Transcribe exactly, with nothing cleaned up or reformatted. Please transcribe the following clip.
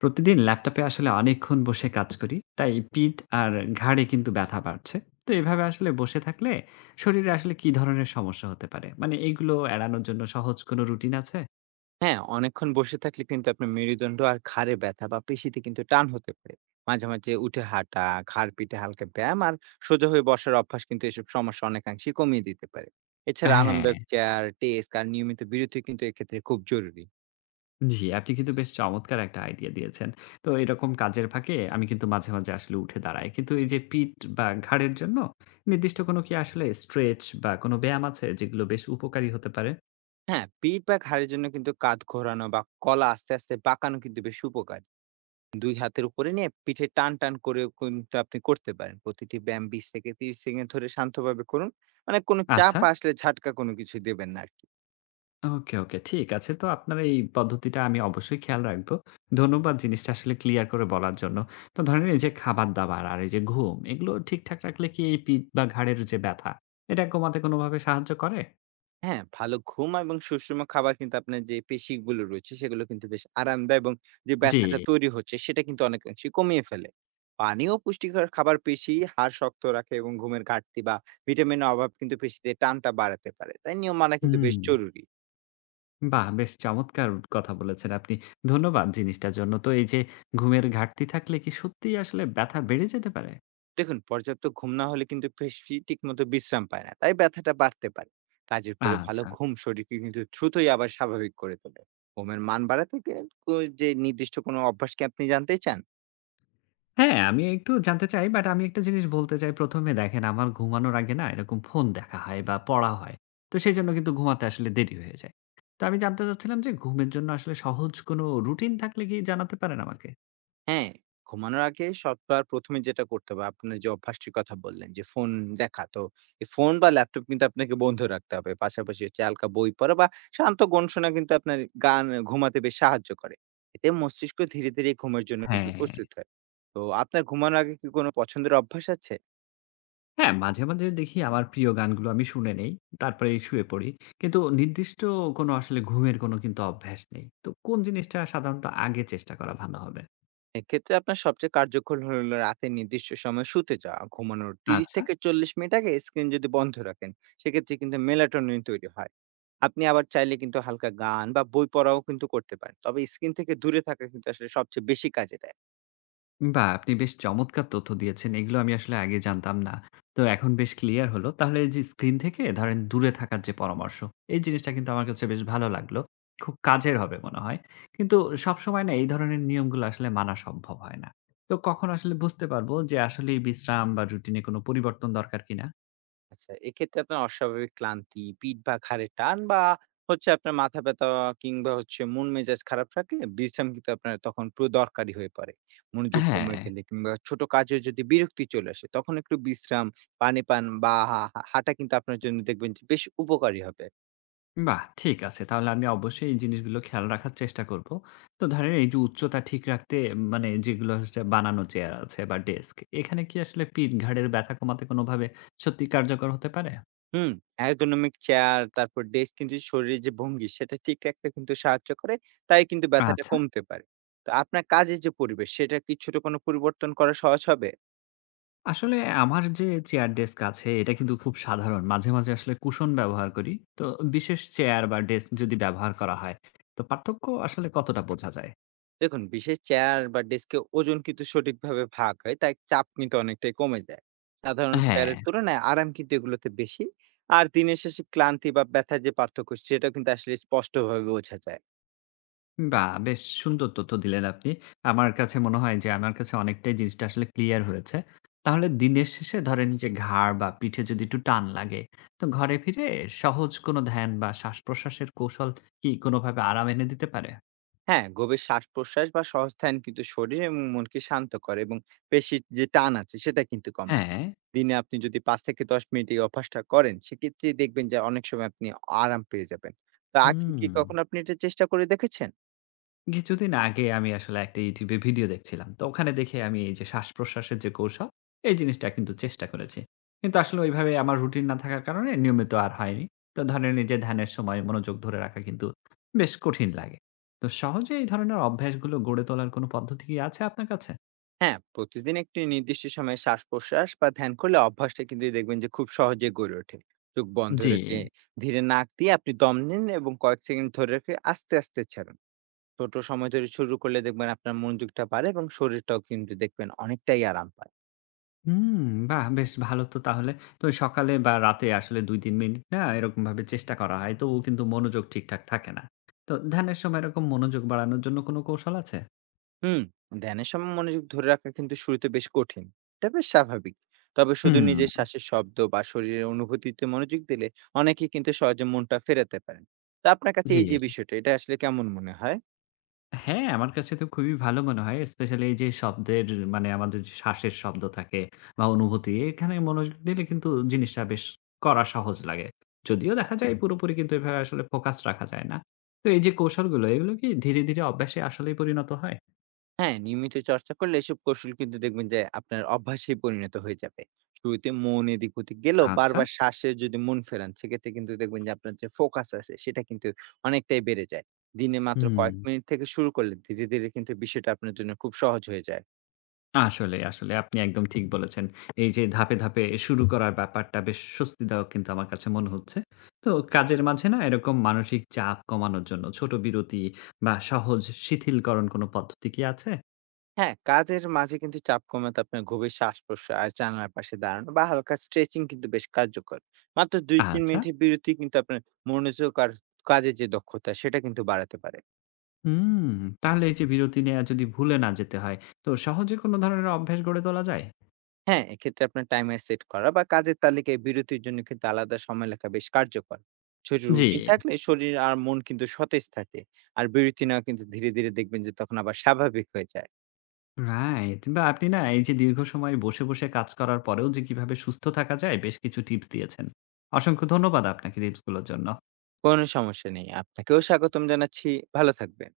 প্রতিদিন ল্যাপটপে আসলে অনেকক্ষণ বসে কাজ করি তাই পিঠ আর ঘাড়ে কিন্তু ব্যথা বাড়ছে। তো এভাবে আসলে বসে থাকলে শরীরে আসলে কি ধরনের সমস্যা হতে পারে, মানে এগুলো এড়ানোর জন্য সহজ কোনো রুটিন আছে? হ্যাঁ, অনেকক্ষণ বসে থাকলে কিন্তু আপনার মেরুদণ্ড আর ঘাড়ে ব্যথা বা পেশিতে কিন্তু টান হতে পারে। মাঝে, মাঝে উঠে হাঁটা, ঘাড় পিঠে হালকা ব্যায়াম আর সোজা হয়ে বসার অভ্যাস কিন্তু এসব সমস্যা অনেকাংশেই কমিয়ে দিতে পারে। এছাড়া হ্যাঁ, আরামদায়ক চেয়ার, ডেস্ক আর নিয়মিত বিরতি কিন্তু এক্ষেত্রে খুব জরুরি। জি, আপনি কিন্তু বেশ চমৎকার একটা আইডিয়া দিয়েছেন। তো এরকম কাজের ফাঁকে আমি কিন্তু মাঝে মাঝে আসলে উঠে দাঁড়াই, কিন্তু এই যে পিঠ বা ঘাড়ের জন্য নির্দিষ্ট কোনো কি আসলে স্ট্রেচ বা কোনো ব্যায়াম আছে যেগুলো বেশ উপকারী হতে পারে? হ্যাঁ, পিঠ বা ঘাড়ের জন্য কিন্তু কাঁধ ঘোরানো বা গলা আস্তে, আস্তে বাঁকানো কিন্তু বেশ উপকারী। দুই হাতের উপরে নিয়ে পিঠে টান, টান করেও কিন্তু আপনি করতে পারেন। প্রতিটি ব্যায়াম বিশ থেকে ত্রিশ সেকেন্ড ধরে শান্তভাবে করুন। মানে কোনো চাপ আচ্ছা, আসলে ঝাটকা কোনো কিছু দেবেন না আরকি। ওকে, ওকে। ঠিক আছে। তো আপনার এই পদ্ধতিটা আমি অবশ্যই খেয়াল রাখবো। ধন্যবাদ জিনিসটা আসলে ক্লিয়ার করে বলার জন্য। তো ধরেন এই যে খাবার-দাবার আর এই যে ঘুম, এগুলো ঠিকঠাক রাখলে কি এই পিঠ বা ঘাড়ের যে ব্যথা, এটা কমাতে কোনোভাবে সাহায্য করে? হ্যাঁ, ভালো ঘুম এবং সুষম খাবার কিন্তু আপনার যে পেশিগুলো রয়েছে, সেগুলো কিন্তু বেশ আরামদায়ক এবং যে জি। ব্যথাটা তৈরি হচ্ছে, সেটা কিন্তু অনেকাংশে কমিয়ে ফেলে। পানি ও পুষ্টিকর খাবার পেশি, হাড় শক্ত রাখে এবং ঘুমের ঘাটতি বা ভিটামিনের অভাব কিন্তু পেশিতে টানটা বাড়াতে পারে। তাই নিয়ম মানা কিন্তু হুম। বেশ জরুরি। বাহ! বেশ চমৎকার কথা বলেছেন আপনি। ধন্যবাদ জিনিসটার জন্য। তো এই যে ঘুমের ঘাটতি থাকলে কি সত্যিই আসলে ব্যথা বেড়ে যেতে পারে? দেখুন, পর্যাপ্ত ঘুম না হলে কিন্তু পেশি ঠিকমতো বিশ্রাম পায় না, তাই ব্যথাটা বাড়তে পারে। কাজের পরে ভালো আচ্ছা। ঘুম শরীরকে কিন্তু দ্রুতই আবার স্বাভাবিক করে তোলে। ঘুমের মান বাড়াতে কে কো যে নির্দিষ্ট কোনো অভ্যাস কি আপনি জানতে চান? হ্যাঁ, আমি একটু জানতে চাই, বাট আমি একটা জিনিস বলতে চাই। প্রথম এ দেখেন আমার ঘুমানোর আগে না এরকম ফোন দেখা হয় বা পড়া হয়। তো সেজন্য কিন্তু ঘুমাতে আসলে দেরি হয়ে যায়। তো আমি জানতে চাচ্ছিলাম যে ঘুমের জন্য আসলে সহজ কোনো রুটিন থাকলে কি জানাতে পারেন আমাকে? হ্যাঁ, ঘুমানোর আগে সবার প্রথম এ যেটা করতে হবে, আপনার যে অভ্যাসটির কথা বললেন যে ফোন দেখা। তো এই ফোন বা ল্যাপটপ কিন্তু আপনাকে বন্ধ রাখতে হবে। পাশাপাশি হচ্ছে হালকা বই পড়া বা শান্ত গান শোনা কিন্তু আপনার গান ঘুমাতে বেশ সাহায্য করে। এতে মস্তিষ্ক ধীরে, ধীরে ঘুমের জন্য কিন্তু হ্যাঁ। প্রস্তুত হয়। তো আপনার ঘুমানোর আগে কি কোনো পছন্দের অভ্যাস আছে? হ্যাঁ, মাঝে, মাঝে দেখি আমার প্রিয় গানগুলো আমি শুনে নেই। তারপরে শুয়ে পড়ি। কিন্তু নির্দিষ্ট কোনো আসলে ঘুমের কোনো কিন্তু অভ্যাস নেই। তো কোন জিনিসটা সাধারণত আগে চেষ্টা করা ভালো হবে? এক্ষেত্রে আপনার সবচেয়ে কার্যকর হলো রাতে নির্দিষ্ট সময় শুতে যাওয়া। ঘুমানোর তিরিশ আচ্ছা। থেকে চল্লিশ মিনিট আগে স্ক্রিন যদি বন্ধ রাখেন, সেক্ষেত্রে কিন্তু মেলাটোনিন তৈরি হয়। আপনি আবার চাইলে কিন্তু হালকা গান বা বই পড়াও কিন্তু করতে পারেন, তবে স্ক্রিন থেকে দূরে থাকা কিন্তু আসলে সবচেয়ে বেশি কাজে দেয়। বাহ! আপনি বেশ চমৎকার তথ্য দিয়েছেন। এগুলো আমি আসলে আগে জানতাম না। তো এখন বেশ ক্লিয়ার হলো। তাহলে এই যে স্ক্রিন থেকে ধরেন দূরে থাকার যে পরামর্শ, এই জিনিসটা কিন্তু আমার কাছে বেশ ভালো লাগলো। খুব কাজের হবে মনে হয়। কিন্তু সবসময় না এই ধরনের নিয়মগুলো আসলে মানা সম্ভব হয় না। তো কখন আসলে বুঝতে পারবো যে আসলেই বিশ্রাম বা রুটিনে কোনো পরিবর্তন দরকার কিনা? আচ্ছা, এক্ষেত্রে আপনার অস্বাভাবিক ক্লান্তি, পিঠ বা ঘাড়ের টান বা হচ্ছে আপনার মাথা ব্যথা কিংবা হচ্ছে মন মেজাজ খারাপ থাকলে বিশ্রাম কিন্তু আপনার তখন পুরো দরকারি হয়ে পড়ে। মনোযোগ কমে হ্যাঁ। গেলে কিংবা ছোট কাজেও যদি বিরক্তি চলে আসে, তখন একটু বিশ্রাম, পানি পান বা হা হা হাঁটা কিন্তু আপনার জন্য দেখবেন যে বেশ উপকারী হবে। বাহ! ঠিক আছে। তাহলে আমি অবশ্যই এই জিনিসগুলো খেয়াল রাখার চেষ্টা করব। তো ধরেন এই যে উচ্চতা ঠিক রাখতে, মানে যেগুলো হচ্ছে বানানো চেয়ার আছে বা ডেস্ক, এখানে কি আসলে পিঠ ঘাড়ের ব্যথা কমাতে কোনোভাবে সত্যি কার্যকর হতে পারে? হুম? Ergonomic চেয়ার তারপর ডেস্ক কিন্তু শরীরের যে ভঙ্গি সেটা ঠিক রাখতে কিন্তু সাহায্য করে। তাই কিন্তু ব্যথাটা আচ্ছা। কমতে পারে। তো আপনার কাজের যে পরিবেশ সেটা কি ছোট কোনো পরিবর্তন করা সহজ হবে? আসলে আমার যে চেয়ার ডেস্ক আছে এটা কিন্তু খুব সাধারণ। মাঝে, মাঝে আসলে কুশন ব্যবহার করি। তো বিশেষ চেয়ার বা ডেস্ক যদি ব্যবহার করা হয়, তো পার্থক্য আসলে কতটা বোঝা যায়? দেখুন, বিশেষ চেয়ার বা ডেস্কে ওজন কিন্তু সঠিকভাবে ভাগ হয়। তাই চাপ কিন্তু অনেকটাই কমে যায়। সাধারণ হ্যাঁ। চেয়ারের তুলনায় আরাম কিন্তু এগুলোতে বেশি। আর দিনের শেষে ক্লান্তি বা ব্যথার যে পার্থক্য সেটা কিন্তু আসলে স্পষ্টভাবে বোঝা যায়। বাহ! বেশ সুন্দর তথ্য দিলেন আপনি। আমার কাছে মনে হয় যে আমার কাছে অনেকটাই জিনিসটা আসলে ক্লিয়ার হয়েছে। তাহলে দিনের শেষে ধরেন যে ঘাড় বা পিঠে যদি একটু টান লাগে, তো ঘরে ফিরে সহজ কোনো ধ্যান বা শ্বাস-প্রশ্বাসের কৌশল কি কোনোভাবে আরাম এনে দিতে পারে? হ্যাঁ, গভীর শ্বাস-প্রশ্বাস বা সহজ ধ্যান কিন্তু শরীর এবং মনকে শান্ত করে এবং পেশির যে টান আছে সেটা কিন্তু কমায়। হ্যাঁ। দিনে আপনি যদি পাঁচ থেকে দশ মিনিট এই অভ্যাসটা করেন সেক্ষেত্রেই দেখবেন যে অনেক সময় আপনি আরাম পেয়ে যাবেন। তো আগে হুম। কি কখনো আপনি এটা চেষ্টা করে দেখেছেন? কিছুদিন আগে আমি আসলে একটা ইউটিউবে ভিডিও দেখছিলাম। তো ওখানে দেখে আমি এই যে শ্বাসপ্রশ্বাসের যে কৌশল, এই জিনিসটা কিন্তু চেষ্টা করেছি। কিন্তু আসলে ওইভাবে আমার রুটিন না থাকার কারণে নিয়মিত আর হয়নি। তো ধরেন এই যে ধ্যানের সময় মনোযোগ ধরে রাখা কিন্তু বেশ কঠিন লাগে। তো সহজে এই ধরনের অভ্যাসগুলো গড়ে তোলার কোনো পদ্ধতি কি আছে আপনার কাছে? হ্যাঁ, প্রতিদিন একটি নির্দিষ্ট সময়ে শ্বাস প্রশ্বাস বা ধ্যান করলে অভ্যাসটা কিন্তু দেখবেন যে খুব সহজে গড়ে ওঠে। চোখ বন্ধ জি। রেখে ধীরে নাক দিয়ে আপনি দম নিন এবং কয়েক সেকেন্ড ধরে রেখে আস্তে আস্তে ছাড়ুন। ছোট সময় ধরে শুরু করলে দেখবেন আপনার মনোযোগটা বাড়ে এবং শরীরটাও কিন্তু দেখবেন অনেকটাই আরাম পায়। হুম, বাহ! বেশ ভালো তো তাহলে। তো সকালে বা রাতে আসলে দুই থেকে তিন মিনিট না এরকমভাবে চেষ্টা করা হয়। তবুও কিন্তু মনোযোগ ঠিকঠাক থাকে না। তো ধ্যানের সময় এরকম মনোযোগ বাড়ানোর জন্য কোনো কৌশল আছে? হুম, ধ্যানের সময় মনোযোগ ধরে রাখা কিন্তু শুরুতে বেশ কঠিন। এটা বেশ স্বাভাবিক। তবে শুধু হুম, নিজের শ্বাসের শব্দ বা শরীরের অনুভূতিতে মনোযোগ দিলে অনেকেই কিন্তু সহজে মনটা ফেরাতে পারেন। তো আপনার কাছে জি। এই যে বিষয়টা এটা আসলে কেমন মনে হয়? হ্যাঁ, আমার কাছে তো খুবই ভালো মনে হয়। স্পেশালি এই যে শব্দের, মানে আমাদের যে শ্বাসের শব্দ থাকে বা অনুভূতি, এখানে মনোযোগ দিলে কিন্তু জিনিসটা বেশ করা সহজ লাগে। যদিও দেখা যায় পুরোপুরি কিন্তু এভাবে আসলে ফোকাস রাখা যায় না। তো এই যে কৌশলগুলো, এগুলো কি ধীরে, ধীরে অভ্যাসে আসলেই পরিণত হয়? হ্যাঁ, নিয়মিত চর্চা করলে এসব কৌশল কিন্তু দেখবেন যে আপনার অভ্যাসে পরিণত হয়ে যাবে। শুরুতে মন এদিক ওদিক গেলেও আচ্ছা। বারবার শ্বাসে যদি মন ফেরান, সেক্ষেত্রে কিন্তু দেখবেন যে আপনার যে ফোকাস আছে সেটা কিন্তু অনেকটাই বেড়ে যায়। দিনে মাত্র হুম। কয়েক মিনিট থেকে শুরু করলে ধীরে, ধীরে কিন্তু বিষয়টা আপনার জন্য খুব সহজ হয়ে যায়। আসলে, আসলে আপনি একদম ঠিক বলেছেন। এই যে ধাপে, ধাপে শুরু করার ব্যাপারটা বেশ স্বস্তিদায়ক কিন্তু আমার কাছে মনে হচ্ছে। তো কাজের মাঝে না এরকম মানসিক চাপ কমানোর জন্য ছোট বিরতি বা সহজ শিথিলকরণ কোনো পদ্ধতি কি আছে? হ্যাঁ, কাজের মাঝে কিন্তু চাপ কমাতে আপনার গভীর শ্বাস-প্রশ্বাস, জানালার পাশে দাঁড়ানো বা হালকা স্ট্রেচিং কিন্তু বেশ কার্যকর। মাত্র দুই থেকে তিন আচ্ছা। মিনিটের বিরতি কিন্তু আপনার মনোযোগ আর কাজের যে দক্ষতা সেটা কিন্তু বাড়াতে পারে। হুম, তাহলে এই যে বিরতি নেয়া যদি ভুলে না যেতে হয়, তো সহজে কোনো ধরনের অভ্যাস গড়ে তোলা যায়? হ্যাঁ, এক্ষেত্রে আপনার টাইমার সেট করা বা কাজের তালিকায় বিরতির জন্য কিন্তু আলাদা সময় লেখা বেশ কার্যকর। ছোট জি, রুটিন থাকলে শরীর আর মন কিন্তু সতেজ থাকে। আর বিরতি নেওয়া কিন্তু ধীরে, ধীরে দেখবেন যে তখন আবার স্বাভাবিক হয়ে যায়। রাইট। বা আপনি না এই যে দীর্ঘ সময় বসে, বসে কাজ করার পরেও যে কিভাবে সুস্থ থাকা যায় বেশ কিছু টিপস দিয়েছেন। অসংখ্য ধন্যবাদ আপনাকে টিপসগুলোর জন্য। কোনো সমস্যা নেই। আপনাকেও স্বাগতম জানাচ্ছি। ভালো থাকবেন।